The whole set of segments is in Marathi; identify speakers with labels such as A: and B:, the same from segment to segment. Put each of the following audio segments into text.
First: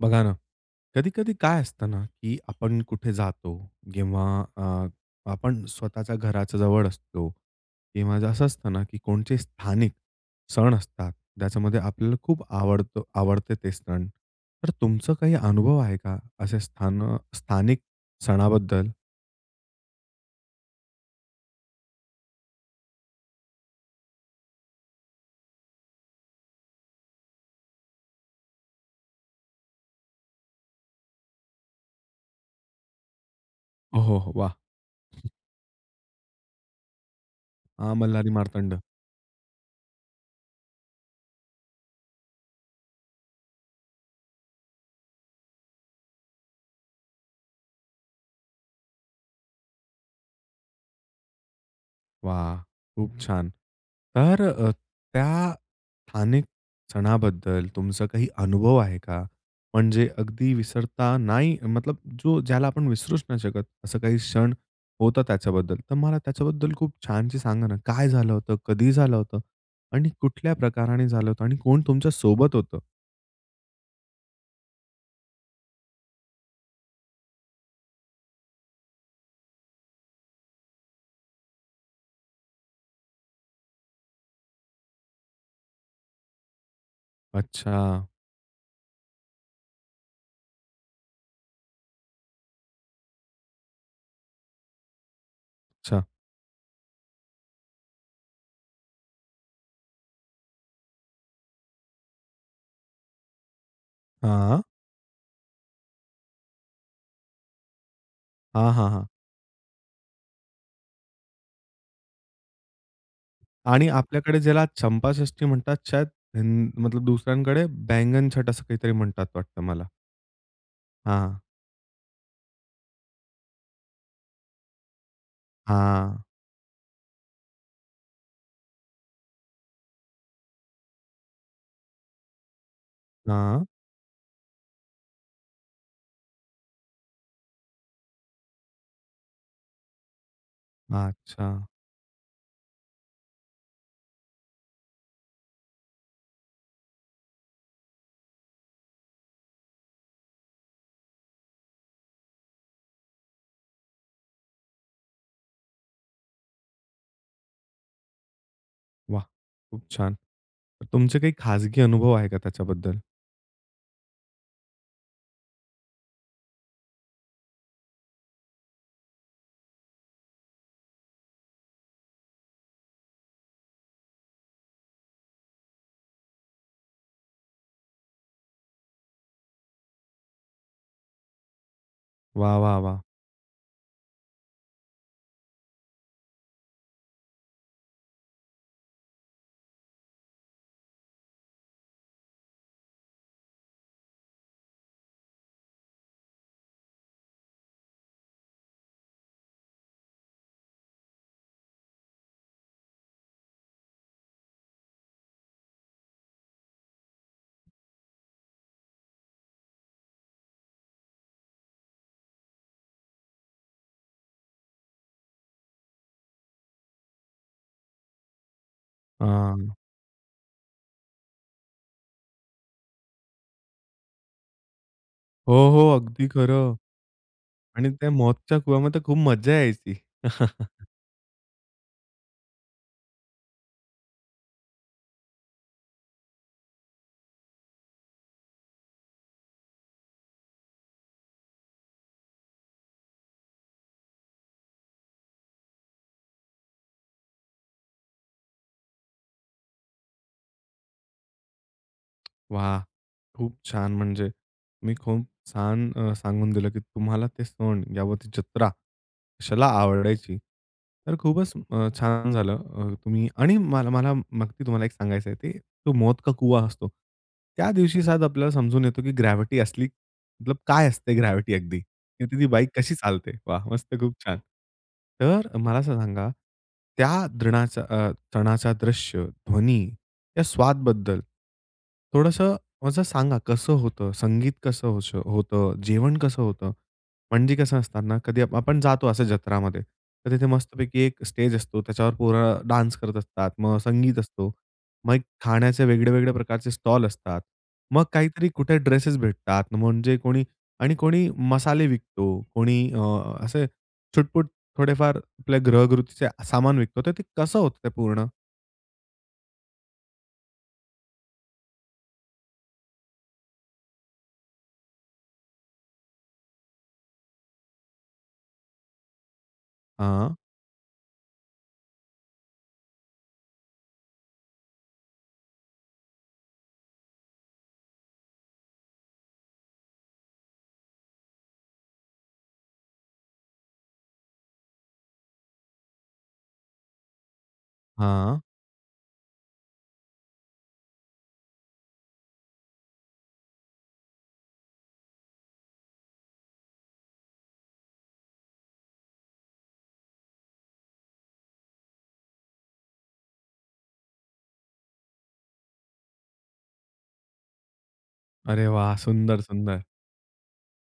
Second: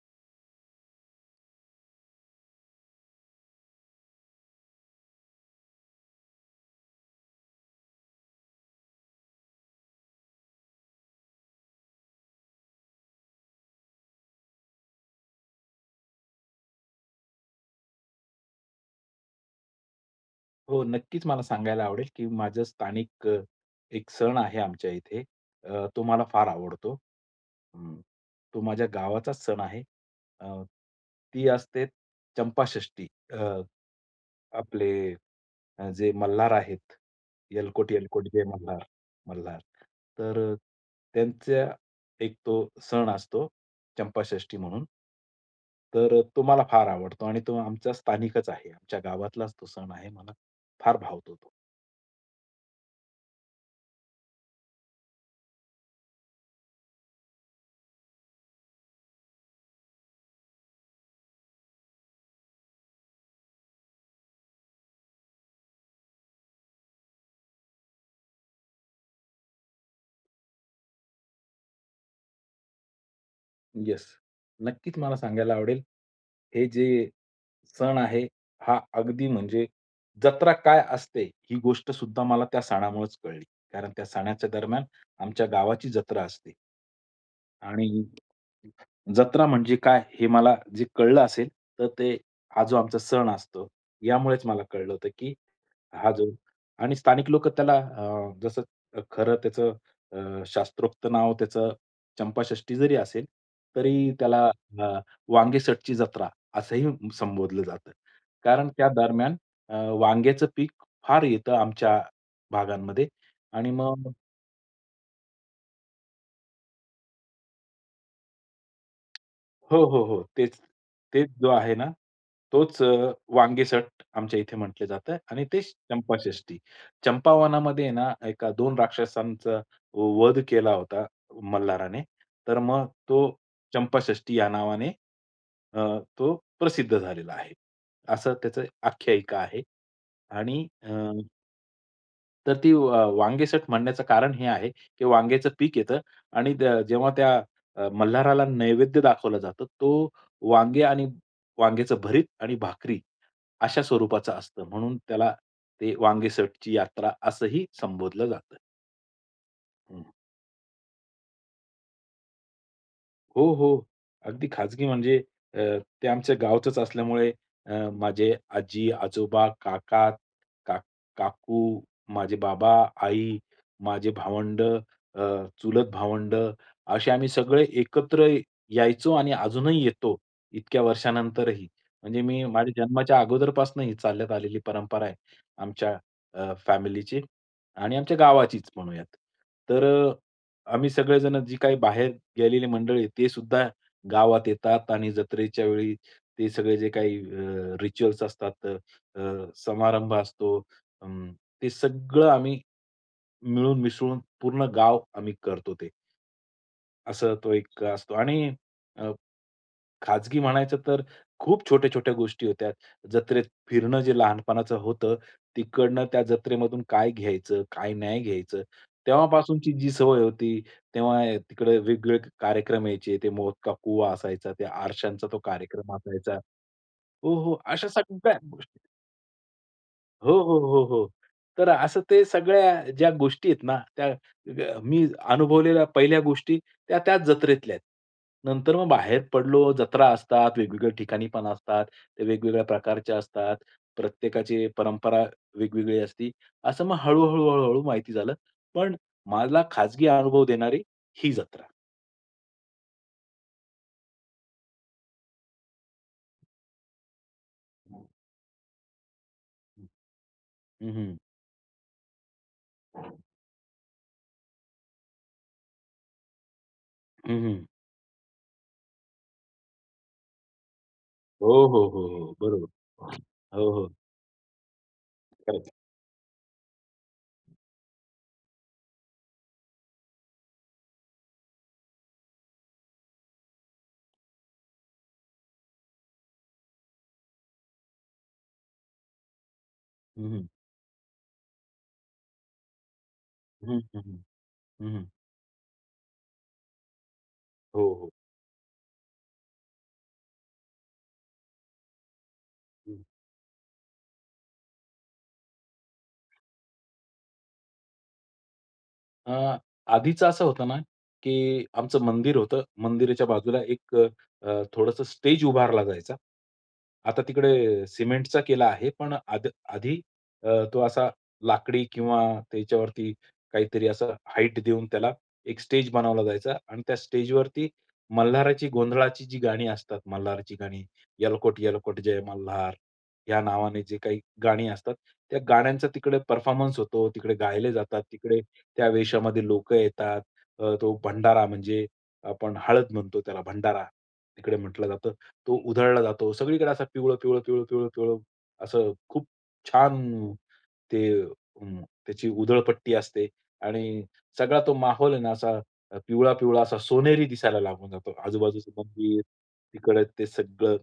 A: बघा ना, कधी-कधी काय असतं ना, की आपण कुठे जातो किंवा अ, आपण स्वतःच्या घराच्या जवळ असतो किंवा असं असतं ना, की कोणचे स्थानिक सण असतात. त्याच्यामध्ये आपल्याला खूप आवडत आवडते ते सण. तर तुमचं काही अनुभव आहे का असे स्थान स्थानिक सणाबद्दल?
B: हो, नक्कीच मला सांगायला आवडेल, की माझं स्थानिक एक सण आहे आमच्या इथे अ, तो मला फार आवडतो. हं. तो माझ्या गावाचाच सण आहे. अं, ती असते चंपाषष्ठी अ,
A: हो, हो, वाह!
B: आपले अ, जे मल्हार आहेत, येळकोट,
A: हां,
B: येळकोट
A: मल्हारी
B: जय
A: मार्तंड.
B: मल्हार. मल्हार, तर त्यांचा एक तो सण असतो चंपाषष्ठी म्हणून. तर तो मला फार आवडतो आणि तो आमचा स्थानिकच आहे. आमच्या गावातलाच तो सण आहे. मला फार भावतो तो.
A: वाह. खूप छान. तर अ, त्या स्थानिक सणाबद्दल तुमचा काही अनुभव आहे का? म्हणजे अगदी विसरता नाही मतलब जो ज्याला आपण विसरूच नाही शकत, असं काही क्षण होता त्याच्याबद्दल तर मला त्याच्याबद्दल खूप छानशी सांगा ना, काय झालं होतं? कधी झालं होतं? आणि कुठल्या प्रकाराने झालं होतं आणि कोण तुमच्या सोबत होतं?
B: येस. नक्कीच मला सांगायला आवडेल. हे जे सण आहे हा अगदी म्हणजे जत्रा काय असते ही गोष्ट सुद्धा मला त्या सणामुळेच कळली. कारण त्या सणाच्या दरम्यान आमच्या गावाची जत्रा असते आणि
A: अच्छा.
B: जत्रा म्हणजे काय हे मला जे कळलं असेल, तर ते हा जो आमचा सण असतो यामुळेच मला कळलं होतं की
A: अच्छा.
B: हा जो आणि स्थानिक लोक त्याला अ, जसं खरं त्याचं अ, शास्त्रोक्त नाव त्याचं चंपाषष्ठी जरी असेल, तरी त्याला
A: हां.
B: अ, वांगेसटची जत्रा असंही संबोधलं जातं. कारण
A: हां,
B: त्या
A: हां, हां.
B: दरम्यान अ, वांग्याचं पीक फार येतं आमच्या भागांमध्ये आणि
A: आणि
B: मग
A: आपल्याकडे ज्याला चंपाषष्ठी म्हणतात छट, म मतलब दुसऱ्यांकडे बैंगन छट असं काहीतरी म्हणतात वाटतं
B: हो,
A: मला.
B: हो, हो. तेच तेच
A: हां.
B: जो आहे ना तोच अ, वांगेसट आमच्या इथे म्हटलं जातं आणि तेच
A: हां.
B: चंपाषष्ठी. चंपावनामध्ये ना एका दोन राक्षसांचा वध केला होता, मल्हाराने, तर मग तो
A: हां.
B: चंपाषष्ठी या नावाने अ, तो प्रसिद्ध झालेला आहे. असं त्याचं आख्यायिका आहे आणि अ,
A: अच्छा.
B: तर ती अ, वांगेसट म्हणण्याचं कारण हे आहे की, वांगेचं पीक येतं आणि द जेव्हा त्या अ, मल्हाराला नैवेद्य दाखवलं जातं, तो वांगे आणि वांग्याचं भरीत आणि भाकरी अशा स्वरूपाचा असतं म्हणून त्याला ते वांगेसटची यात्रा असंही संबोधलं जातं.
A: वाह! खूप
B: हं.
A: छान! तर तुमचे काही खाजगी अनुभव आहे का त्याच्याबद्दल?
B: हो, हो, अगदी खाजगी म्हणजे अ, ते आमच्या गावचच असल्यामुळे, अ, माझे आजी, आजोबा, काका, काक काकू, माझे बाबा, आई, माझे भावंड, अ, चुलत भावंड असे आम्ही सगळे एकत्र यायचो आणि अजूनही येतो, इतक्या वर्षानंतरही. म्हणजे मी
A: वाह! वाह!
B: माझ्या
A: वाह!
B: जन्माच्या अगोदरपासून ही चालत आलेली परंपरा आहे. अ, आमच्या फॅमिलीची आणि आमच्या गावाचीच म्हणूयात. तर अ, आम्ही सगळेजण जे काही बाहेर गेलेली मंडळी आहेत तेसुद्धा गावात येतात आणि जत्रेच्या वेळी ते सगळे जे काही अ, रिच्युअल्स असतात, अ, समारंभ असतो, अं, ते सगळं आम्ही, मिळून मिसळून पूर्ण गाव आम्ही करतो ते. असं तो एक असतो आणि अ, खाजगी म्हणायचं तर खूप छोट्या-छोट्या गोष्टी होत्या. जत्रेत फिरणं जे लहानपणाचं होतं, तिकडनं त्या जत्रेमधून काय घ्यायचं, काय नाही घ्यायचं तेव्हापासूनची
A: हां.
B: जी सवय होती, तेव्हा, अ, तिकडे वेगवेगळे कार्यक्रम यायचे, ते मौत का कुवा असायचा, त्या आरशचा तो
A: हो, हो,
B: कार्यक्रम
A: अगदी
B: असायचा.
A: खरं
B: हो, हो, अशा
A: आणि त्या
B: सगळ्या
A: मौतच्या
B: गोष्टी.
A: कुवामध्ये खूप मज्जा यायची.
B: हो, हो, हो, हो. तर असं ते सगळ्या ज्या गोष्टी आहेत ना, त्या ग मी अनुभवलेल्या पहिल्या गोष्टी त्या त्याच जत्रेतल्या. नंतर मग बाहेर पडलो, जत्रा असतात, वेगवेगळ्या ठिकाणी पण असतात, ते वेगवेगळ्या प्रकारच्या असतात. प्रत्येकाची परंपरा वेगवेगळी असते. असं मग हळू-हळू, हळू-हळू माहिती झालं. पण मला खाजगी अनुभव देणारी ही जत्रा.
A: वाह! खूप छान! म्हणजे तुम्ही खूप छान, अ, सांगून दिलं की तुम्हाला ते सण [unintelligible] जत्रा कशाला
B: हं,
A: आवडायची.
B: हं, हं.
A: तर खूपच, अ, छान झालं, अ, तुम्ही आणि मला मला मग मी तुम्हाला एक सांगायचंय ते, तो मौत का कुवा असतो.
B: हं, हं.
A: त्या दिवशी शायद आपल्याला समजून येतो की ग्रॅव्हिटी असली मतलब काय असते
B: हो,
A: ग्रॅव्हिटी अगदी,
B: हो, हो, हो.
A: तिथे ती
B: बरोबर.
A: बाईक कशी चालते, वाह!
B: हो, हो.
A: मस्त खूप छान! तर
B: खरचं.
A: मला असं सांगा, त्या द्रनाचा, अ, सणाचा दृश्य, ध्वनी या स्वाद बद्दल थोडंसं असं सांगा कसं होतं? संगीत कसं अश होतं? अ, जेवण कसं होतं? म्हणजे कसं असत ना कधी आप आपण जातो असं जत्रामध्ये. तर
B: हं,
A: तिथे
B: हं.
A: मस्तपैकी एक स्टेज असतो त्याच्यावर पोरं डान्स करत असतात, मग
B: हं, हं,
A: संगीत
B: हं,
A: असतो.
B: हं, हं.
A: मग एक खाण्याचे वेगळे-वेगळे प्रकारचे स्टॉल असतात.
B: हो,
A: मग
B: हो.
A: काहीतरी कुठे ड्रेसस भेटतात म्हणजे कोणी आणि कोणी मसाले विकतो, कोणी, अ,
B: हं.
A: असे छुटपूट थोडेफार आपल्या ग्रहगृतीचे सामान विकतात. तर ते कसं होतं ते पूर्ण?
B: अं, आधीच असं होतं ना, की आमचं मंदिर होतं, मंदिराच्या बाजूला एक अ, थोडंसं स्टेज उभारला जायचा. आता तिकडे सिमेंटचा केला आहे, पण आध आधी
A: हां
B: अ, तो असा लाकडी किंवा त्याच्यावरती काहीतरी असा हाईट देऊन त्याला एक स्टेज बनवला जायचा आणि त्या स्टेजवरती मल्हाराची गोंधळाची जी गाणी असतात, मल्हाराची गाणी, "येळकोट-येळकोट जय मल्हार" या नावाने जे काही गाणी असतात. त्या गाण्यांचा तिकडे परफॉर्मन्स होतो, तिकडे गायले जातात. तिकडे
A: हां.
B: त्या वेशामध्ये लोकं येतात. अ, तो भंडारा म्हणजे आपण हळद म्हणतो, त्याला भंडारा तिकडे म्हटलं जातं. तो उधळला जातो. सगळीकडे असा पिवळं-पिवळं, पिवळं-पिवळं, पिवळं असं खूप छान, ते त्याची अं, उधळपट्टी असते आणि सगळा तो माहौल आहे ना, असा पिवळा-पिवळा असा सोनेरी दिसायला लागून जातो.
A: अरे
B: आजूबाजूचे
A: वाह!
B: मंदिर,
A: सुंदर, सुंदर.
B: तिकडे ते सगळं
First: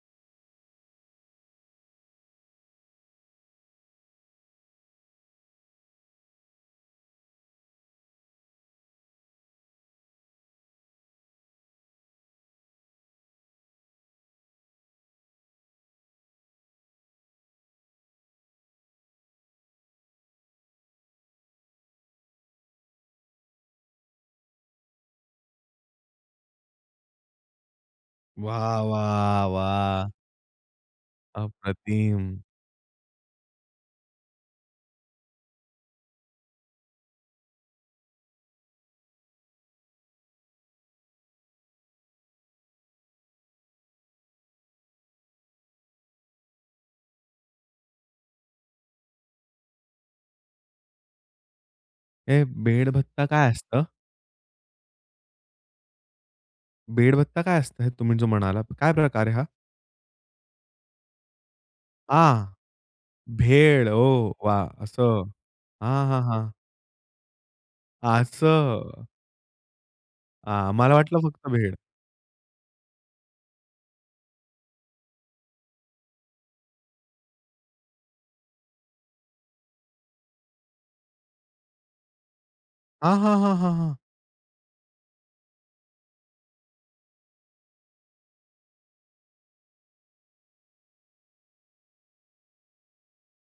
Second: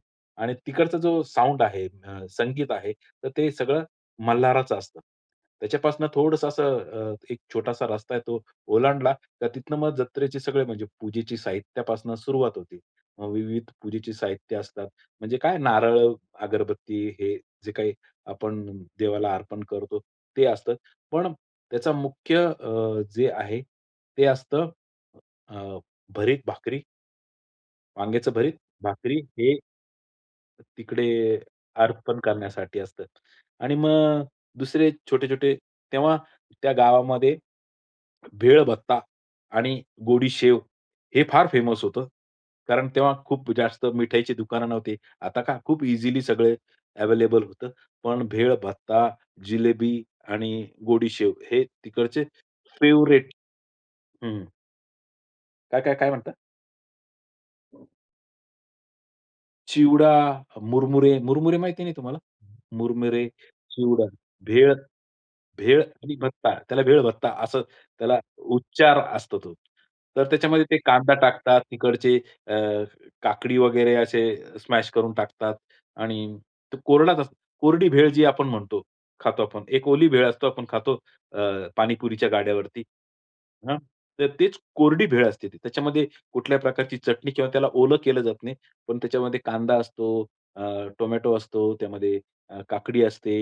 B: आणि तिकडचा जो साउंड आहे, अ, संगीत आहे, तर ते सगळं मल्हाराचं असतं. त्याच्यापासून थोडंसं अ, असं एक छोटासा रस्ता आहे. तो ओलांडला तर तिथनं मग जत्रेचे सगळे म्हणजे पूजेची साहित्यापासून सुरुवात होते. विविध पूजेचे साहित्य असतात. म्हणजे काय, नारळ, अगरबत्ती हे जे काही आपण देवाला अर्पण करतो, ते असतात. पण त्याचा मुख्य अ, जे आहे ते असतं अ, भरीत भाकरी वांग्याचं भरीत,
A: वाह,
B: भाकरी
A: वाह,
B: हे
A: वाह!
B: तिकडे अर्पण
A: अप्रतिम.
B: करण्यासाठी असतात. आणि मग दुसरे छोटे-छोटे तेव्हा त्या गावामध्ये, भेळ भत्ता आणि गोडी शेव हे फार फेमस होतं. कारण तेव्हा खूप जास्त मिठाईची दुकानं नव्हती. आता काय खूप इझिली सगळे अवेलेबल होतं. पण भेळ भत्ता, जिलेबी आणि गोडी शेव हे तिकडचे
A: हे भेळ भत्ता
B: फेवरेट.
A: काय असतं?
B: हं. काय, काय, काय म्हणता?
A: भेळ भत्ता काय असतं हे तुम्ही जो म्हणालात, काय प्रकार आहे हा?
B: चिवडा, मुरमुरे मुरमुरे माहिती नाही तुम्हाला?
A: आ.
B: मुरमुरे,
A: भेळ ओ
B: चिवडा,
A: वा
B: भेळ
A: असं.
B: भेळ
A: हां,
B: आणि
A: हां, हां.
B: भत्ता त्याला भेळभत्ता असं त्याला उच्चार
A: असं.
B: असतो तो. तर त्याच्यामध्ये
A: हां.
B: ते
A: मला
B: कांदा
A: वाटलं फक्त
B: टाकतात,
A: भेळ.
B: तिकडचे अ, काकडी वगैरे असे स्मॅश करून टाकतात आणि ते कोरडाच असतं कोरडी भेळ जी आपण म्हणतो, खातो आपण. एक ओली भेळ असतो आपण खातो अ, पाणीपुरीच्या गाड्यावरती.
A: हां, हां, हां, हां,
B: हां,
A: हां.
B: तर तेच कोरडी भेळ असते त्याच्यामध्ये कुठल्याही प्रकारची चटणी किंवा त्याला ओलं केलं जात नाही. पण त्याच्यामध्ये कांदा असतो, अ, टोमॅटो असतो, त्यामध्ये अ, काकडी असते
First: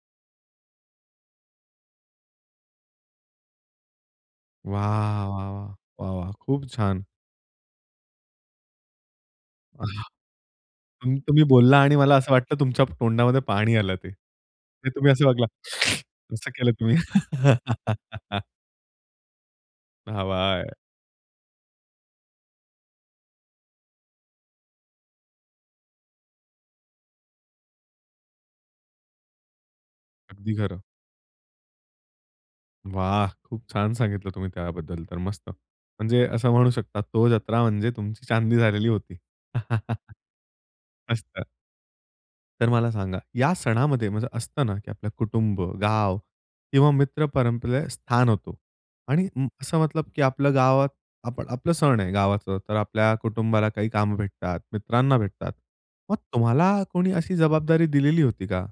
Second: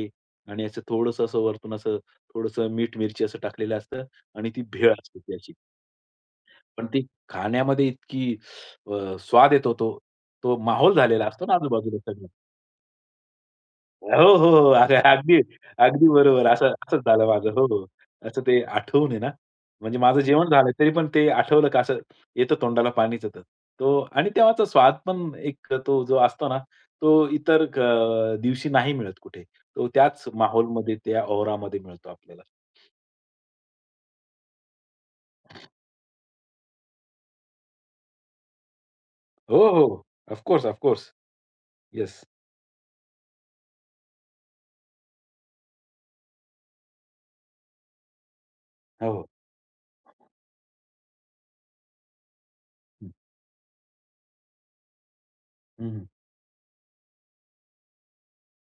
B: आणि असं थोडंसं असं वरतून असं थोडंसं मीठ मिरची असं टाकलेलं असतं आणि ती भेळ असते
A: वाह,
B: ती
A: वाह,
B: अशी.
A: वाह, वाह, वाह! खूप
B: पण ती
A: छान.
B: खाण्यामध्ये इतकी अ, स्वाद येतो तो,
A: अहा!
B: तो माहौल
A: तुम
B: झालेला
A: तुम्ही
B: असतो ना
A: बोलला आणि
B: आजूबाजूला
A: मला
B: सगळं.
A: असं वाटलं तुमच्या तोंडामध्ये पाणी आलं ते.
B: हो, हो, हो,
A: ते
B: अरे,
A: तुम्ही असं
B: अगदी,
A: वागला
B: अगदी बरोबर
A: असं
B: असं
A: केलं तुम्ही.
B: असंच झालं माझं असं ते आठवून आहे ना. म्हणजे माझं
A: हवं
B: जेवण झालं
A: आहे.
B: तरी पण ते आठवलं का असं येतं तोंडाला पाणीचं येत. तो आणि तेव्हाचा स्वाद पण एक तो जो असतो ना तो इतर अ, दिवशी नाही मिळत कुठे. तो त्याच
A: अगदी
B: माहौल
A: खरं.
B: मध्ये त्या औरामध्ये मिळतो आपल्याला.
A: वाह! खूप छान सांगितलं तुम्ही त्याबद्दल तर मस्त. म्हणजे असं म्हणू शकता तो जत्रा म्हणजे तुमची चांदी झालेली होती.
B: हो, हो, हो. Of course, of course.
A: मस्त.
B: येस.
A: तर मला सांगा. या सणामध्ये म्हणजे असतं ना की आपलं कुटुंब, गाव किंवा मित्र परंपरेत स्थान होतो.
B: हो.
A: आणि उं, असं मतलब की आपलं गावात आपलं आपलं सण आहे गावाचं. तर
B: हं.
A: आपल्या कुटुंबाला काही कामं भेटतात, मित्रांना भेटतात.
B: हं, हं.
A: मग तुम्हाला कोणी अशी जबाबदारी दिलेली होती का?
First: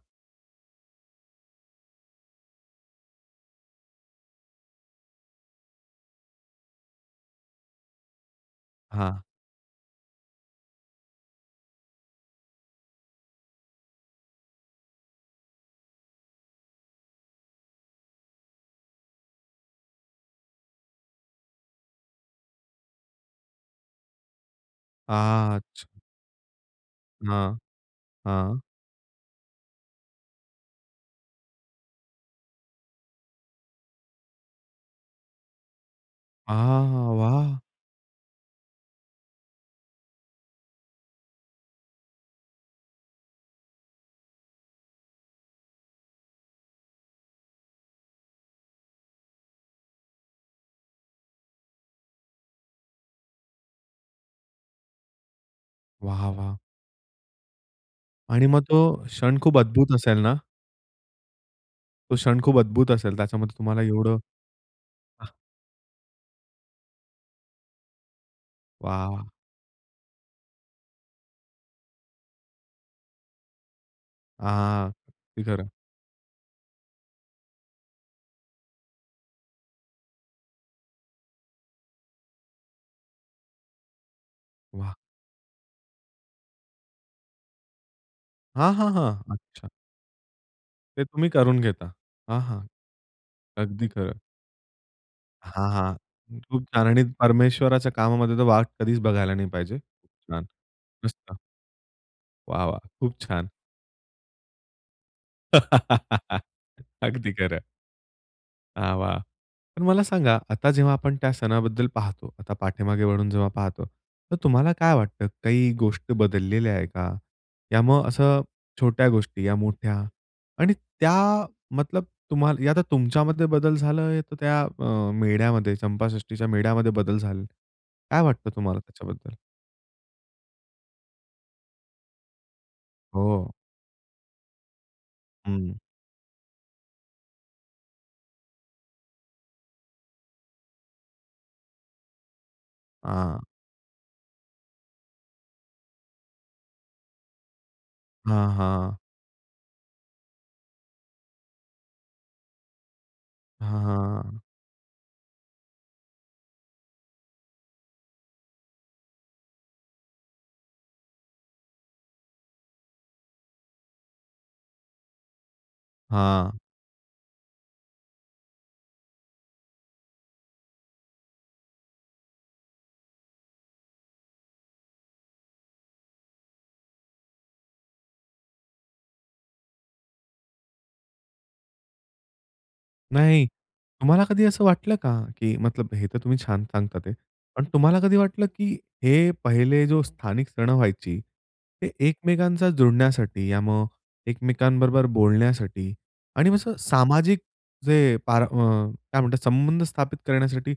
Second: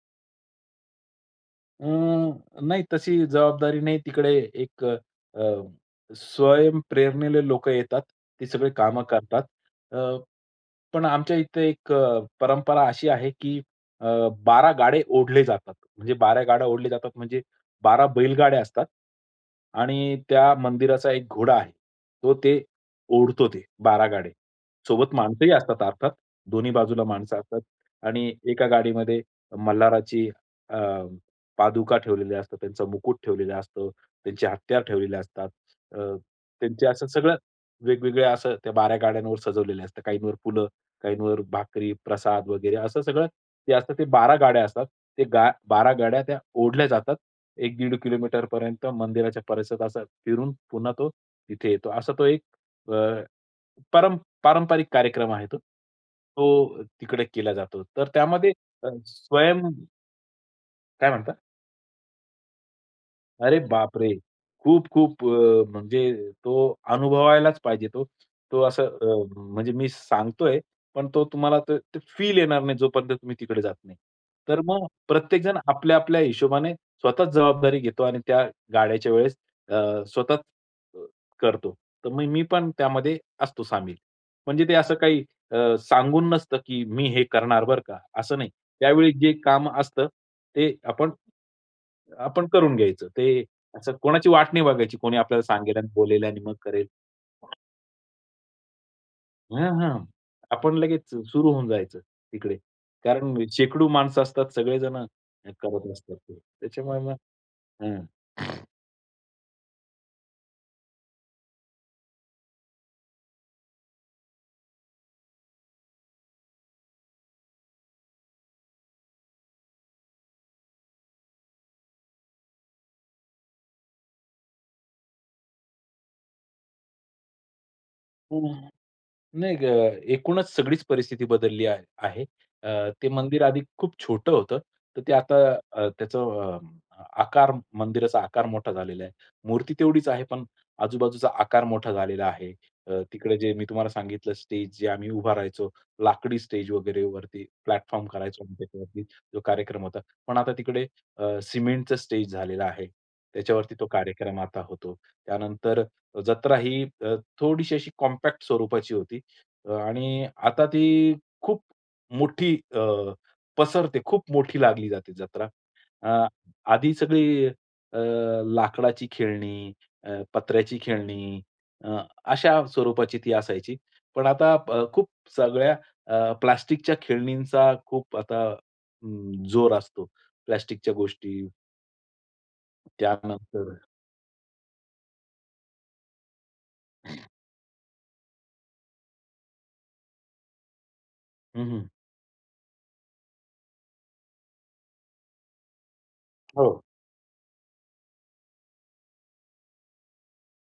B: अं, नाही तशी जबाबदारी नाही. तिकडे एक अ, स्वयंप्रेरणेने लोकं येतात. ते सगळे कामं
A: हां.
B: करतात. अ, पण आमच्या इथे एक परंपरा अशी आहे की अ, 12 गाडे ओढले जातात. म्हणजे 12 गाड्या ओढले जातात, म्हणजे 12 बैलगाड्या असतात. आणि त्या मंदिराचा एक घोडा आहे, तो ते ओढतो ते 12 गाडे. सोबत माणसंही असतात
A: अच्छा!
B: अर्थात. दोन्ही बाजूला माणसं
A: हां.
B: असतात. आणि
A: हां.
B: एका गाडीमध्ये मल्हाराची अ, पादुका ठेवलेल्या असतात, त्यांचा मुकूट ठेवलेलं असतं, त्यांची हत्यार ठेवलेले असतात. अ, त्यांचे असं
A: आह!
B: सगळं
A: वाह!
B: वेगवेगळ्या असं त्या 12 गाड्यांवर सजवलेले असतात. काहींवर फुलं, काहींवर भाकरी, प्रसाद वगैरे असं सगळं ते असतात ते 12 गाड्या असतात. ते गा 12 गाड्या त्या ओढल्या जातात. 1 दीड किलोमीटर पर मंदिराच्या परिसरात फिरून पुन्हा तो तिथे येतो. असा तो एक अ, पर पारंपरिक कार्यक्रम आहे तो.
A: वाह, वाह!
B: तो तिकडे केला जातो. तर
A: आणि
B: त्यामध्ये
A: मग तो
B: अ,
A: क्षण खूप
B: स्वयं
A: अद्भुत असेल ना?
B: काय म्हणता?
A: तो क्षण खूप अद्भुत असेल. त्याच्यामध्ये
B: अरे
A: तुम्हाला
B: बापरे!
A: एवढं
B: खूप-खूप
A: हां.
B: अ, म्हणजे तो अनुभवायलाच पाहिजे तो. तो असं अ,
A: वा! वा!
B: म्हणजे मी सांगतोय, पण तो तुम्हाला ते ते फील येणार नाही, जोपर्यंत तुम्ही तिकडे जात नाही. तर मग
A: हां. ते
B: प्रत्येकजण
A: खरं.
B: आपल्या-आपल्या हिशोबाने स्वतःचं जबाबदारी घेतो आणि त्या गाड्याच्या वेळेस अ, स्वतःचं अ, करतो. तर मग मी पण त्यामध्ये असतो सामील. म्हणजे ते
A: वाह!
B: असं काही अ, सांगून नसतं, की मी हे करणार बरं का, असं नाही.
A: हां, हां,
B: त्यावेळी जे
A: हां. अच्छा.
B: काम असतं, ते
A: ते
B: आपण,
A: तुम्ही करून घेता. हां,
B: आपण
A: हां.
B: करून घ्यायचं. ते
A: अगदी
B: असं
A: खरं.
B: कोणाची वाट नाही बघायची, कोणी आपल्याला
A: हां,
B: सांगेल आणि
A: हां.
B: बोलेल आणि मग
A: खूप
B: करेल.
A: छान आणि परमेश्वराच्या कामामध्ये तर वाट कधीचं बघायला नाही
B: हां,
A: पाहिजे.
B: हां.
A: छान,
B: आपण लगेच अ,
A: मस्त.
B: सुरू होऊन जायचं तिकडे.
A: वाह, वाह! खूप
B: कारण वि
A: छान.
B: शेकडो माणसं असतात, सगळेजण हे करत असतात ते. त्याच्यामुळे मग
A: अगदी खरं.
B: हां.
A: हां, वा. पण मला सांगा, आता जेव्हा आपण त्या सणाबद्दल पाहतो. आता पाठीमागे वळून जेव्हा पाहतो, तर तुम्हाला काय वाटतं? काही गोष्टी बदललेल्या आहेत का? या मग असं छोट्या गोष्टी या मोठ्या आणि त्या मतलब तुम्हाला आता तुमच्यामध्ये बदल झालाय, तर त्या अ, मेढ्यामध्ये चंपाषष्ठीच्या मेढ्यामध्ये बदल झाले. काय
B: हो.
A: वाटतं तुम्हाला त्याच्याबद्दल?
B: नाही ग, एकूणच सगळीच परिस्थिती बदलली आहे आहे. अ, ते मंदिर
A: हो.
B: आधी खूप छोटं होतं. तर ते आता
A: हं.
B: अ, त्याचा अ, आकार, मंदिराचा आकार मोठा झालेला आहे. मूर्ती तेवढीच आहे. पण आजूबाजूचा आकार मोठा झालेला आहे. अ, तिकडे
A: हां.
B: जे मी तुम्हाला सांगितलं, स्टेज जे आम्ही उभा राहायचो, लाकडी स्टेज वगैरे वरती, प्लॅटफॉर्म करायचो
A: हां,
B: आम्ही
A: हां.
B: त्याच्यावरती जो कार्यक्रम होता. पण आता तिकडे अ, सिमेंटचं स्टेज झालेलं आहे. त्याच्यावरती
A: हां,
B: तो कार्यक्रम
A: हां.
B: आता होतो. त्यानंतर जत्रा ही अ, थोडीशी अशी कॉम्पॅक्ट स्वरूपाची होती. अ, आणि आता ती खूप मोठी अ, पसरते. खूप मोठी लागली जाते जत्रा. अ,
A: हां.
B: आधी सगळी अ, लाकडाची खेळणी, अ, पत्र्याची खेळणी अ, अशा स्वरूपाची ती असायची. पण आता प खूप सगळ्या अ, प्लास्टिकच्या खेळणींचा खूप आता अं, जोर असतो. प्लास्टिकच्या गोष्टी
A: नाही.
B: त्यानंतर.
A: तुम्हाला कधी असं वाटलं का? की मतलब हे तर तुम्ही छान सांगतात आहेत. ते पण तुम्हाला कधी वाटलं, की हे पहिले जो स्थानिक सणं व्हायची.
B: हं, हं.
A: ते एकमेकांचा जोडण्यासाठी या मग एकमेकांबरोबर बोलण्यासाठी. आणि
B: हो.
A: असं, सामाजिक जे पारं, मग काय म्हणतात संबंध स्थापित करण्यासाठी.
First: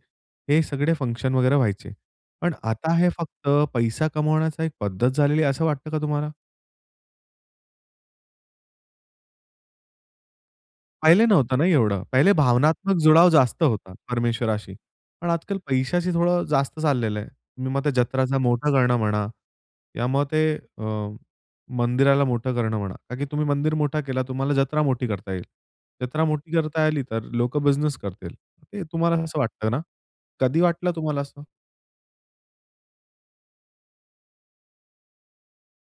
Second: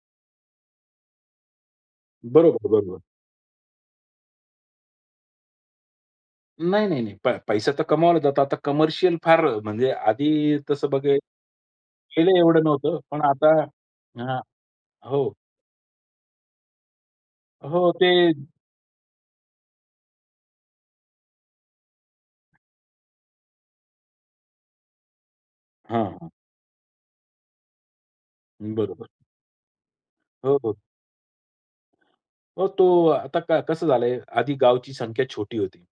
A: हे सगळे फंक्शन वगैरे व्हायचे. पण
B: बरोबर,
A: आता
B: बरोबर.
A: हे फक्त पैसा कमावण्याची एक पद्धत झालेली आहे असं वाटतं का तुम्हाला?
B: नाही, नाही, नाही. पै पैसा तर कमावला जातो. आता कमर्शियल फार म्हणजे आधी तसं बघ
A: पहिले नव्हतं ना एवढं, पहिले
B: पाहीले एवढं
A: भावनात्मक
B: नव्हतं. पण
A: जुळाव
B: आता
A: जास्त होता
B: हां.
A: परमेश्वराशी. पण
B: हो.
A: आज काल पैशाशी थोडं जास्त चाललेलं आहे. तुम्ही मग ते
B: हो, ते
A: जत्राचा मोठा करणं म्हणा. त्यामुळे ते अ, मंदिराला मोठं करणं म्हणा, कारण की तुम्ही मंदिर मोठा केला, तुम्हाला जत्रा मोठी करता येईल.
B: हां,
A: जत्रा
B: हां.
A: मोठी करता आली तर लोकं बिझनेस करतील. ते
B: बरोबर.
A: तुम्हाला असं वाटतं ना?
B: हो,
A: कधी
B: हो.
A: वाटलं तुम्हाला असं?
B: हो तो, आता कसं झालं आहे, आधी गावची संख्या छोटी होती.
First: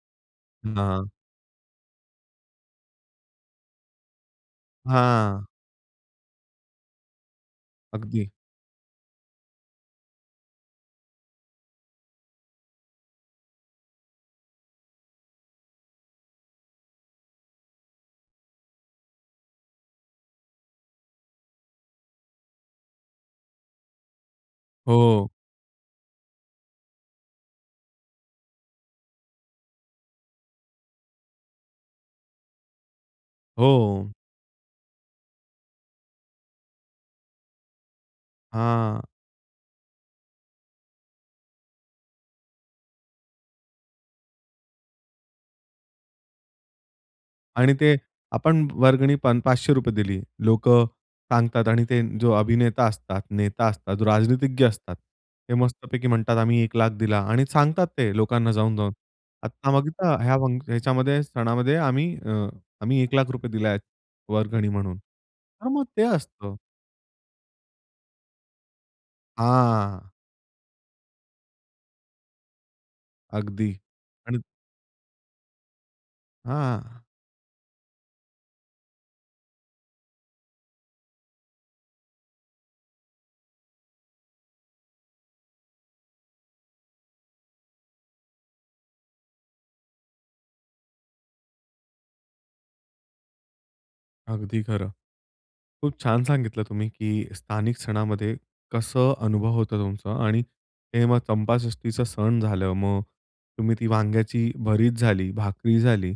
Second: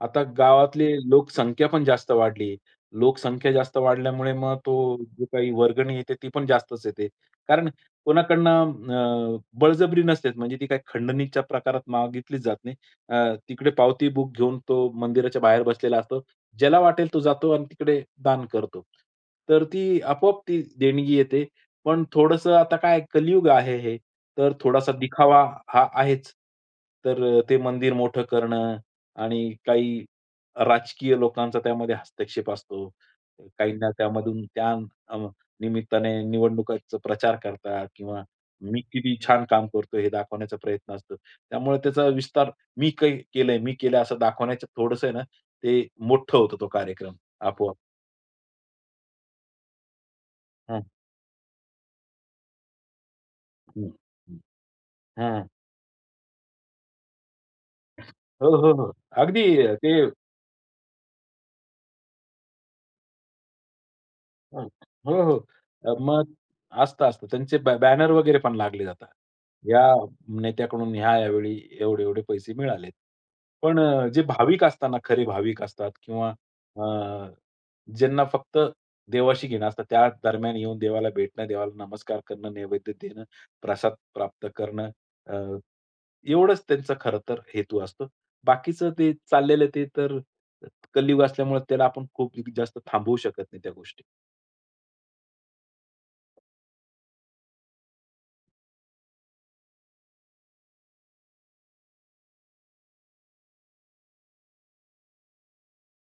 B: आता गावातली
A: ना.
B: लोकसंख्या पण जास्त वाढली आहे. लोकसंख्या जास्त वाढल्यामुळे मग तो जे
A: हां.
B: काही वर्गणी येते ती पण जास्तच येते. कारण
A: अगदी.
B: कोणाकडनं अ, बळजबरी नसतेच म्हणजे ती काही खंडणीच्या प्रकारात मागितलीच जात नाही. अ, तिकडे पावती बुक घेऊन तो मंदिराच्या बाहेर बसलेला असतो. ज्याला वाटेल तो जातो आणि तिकडे दान करतो. तर ती आपोआप ती देणगी येते. पण थोडंसं आता काय कलियुग आहे हे. तर थोडासा
A: हो.
B: दिखावा हा आहेच. तर ते मंदिर मोठं करणं आणि काही राजकीय लोकांचा त्यामध्ये हस्तक्षेप असतो. काहींना
A: हो.
B: त्यामधून त्या अ, निमित्ताने निवडणुकीचा प्रचार करतात किंवा मी
A: हां.
B: किती छान काम करतो हे दाखवण्याचा प्रयत्न असतो. त्यामुळे त्याचा विस्तार मी कै केलंय मी केलं असं दाखवण्याच्या थोडंसं आहे ना, ते मोठं होतं तो कार्यक्रम
A: आणि
B: आपोआप.
A: ते, आपण वर्गणी पण, 500 दिली.
B: हं.
A: लोकं सांगतात आणि ते जो अभिनेता असतात, नेता असतात, जो राजनीतिज्ञ असतात.
B: हां.
A: हे मस्त पैकी म्हणतात, आम्ही 1 लाख दिला आणि सांगतात ते लोकांना
B: हो, हो, हो.
A: जाऊन-जाऊन.
B: अगदी
A: आता
B: ते
A: बघता ह्या फंक् ह्याच्यामध्ये सणामध्ये आम्ही अ, आम्ही 1 लाख रुपये दिले आहेत
B: हो,
A: वर्गणी म्हणून.
B: हो.
A: तर मग ते
B: मग
A: असतं.
B: असतं, असतं. त्यांचे ब बॅनर वगैरे पण लागले जातात. या
A: हां,
B: नेत्याकडून या-या वेळी एवढे-एवढे पैसे मिळाले.
A: अगदी.
B: पण जे
A: आणि.
B: भाविक असताना खरे भाविक असतात किंवा
A: हां.
B: अ, ज्यांना फक्त देवाशी घेणं असतात त्या दरम्यान येऊन देवाला भेटणं, देवाला नमस्कार करणं, नैवेद्य देणं, प्रसाद प्राप्त करणं. अ, एवढंच त्यांचं खरं तर हेतू असतो. बाकीचं ते चाललेलं ते तर, कलयुग असल्यामुळे त्याला आपण खूप जास्त थांबवू शकत नाही त्या गोष्टी.
A: अगदी खरं. खूप छान सांगितलं तुम्ही, की स्थानिक सणामध्ये कसं अनुभव होतं तुमचा. आणि हे मग चंपाषष्टीचं सण झालं मग. तुम्ही ती वांग्याची भरीत झाली, भाकरी झाली.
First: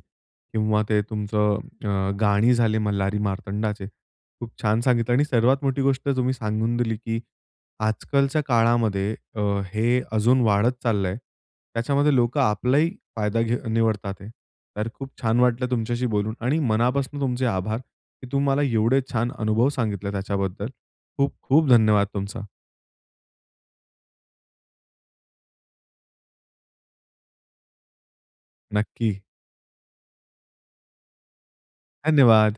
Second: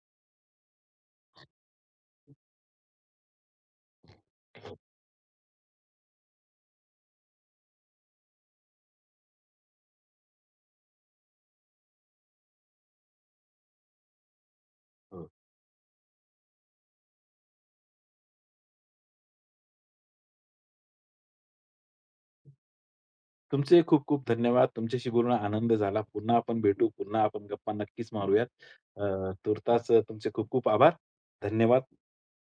A: किंवा ते तुमचं अ, गाणी झाले मल्हारी मार्तंडाचे. खूप छान सांगितलं आणि सर्वात मोठी गोष्ट तुम्ही सांगून दिली, की आज कालच्या काळामध्ये अ, हे अजून वाढत चाललं आहे. त्याच्यामध्ये लोकं आपलाही फायदा घे निवडतात. तर खूप
B: हं.
A: छान वाटलं तुमच्याशी बोलून आणि मनापासून तुमचे आभार. की तुम्ही मला एवढे छान अनुभव सांगितले त्याच्याबद्दल, खूप खूप धन्यवाद तुमचा.
B: हं. तुमचे ही खूप-खूप धन्यवाद. तुमच्याशी बोलून आनंद झाला. पुन्हा आपण भेटू, पुन्हा आपण गप्पा नक्कीच मारूयात.
A: नक्की.
B: अ, तूर्तास तुमचे खूप-खूप आभार. धन्यवाद.
A: धन्यवाद.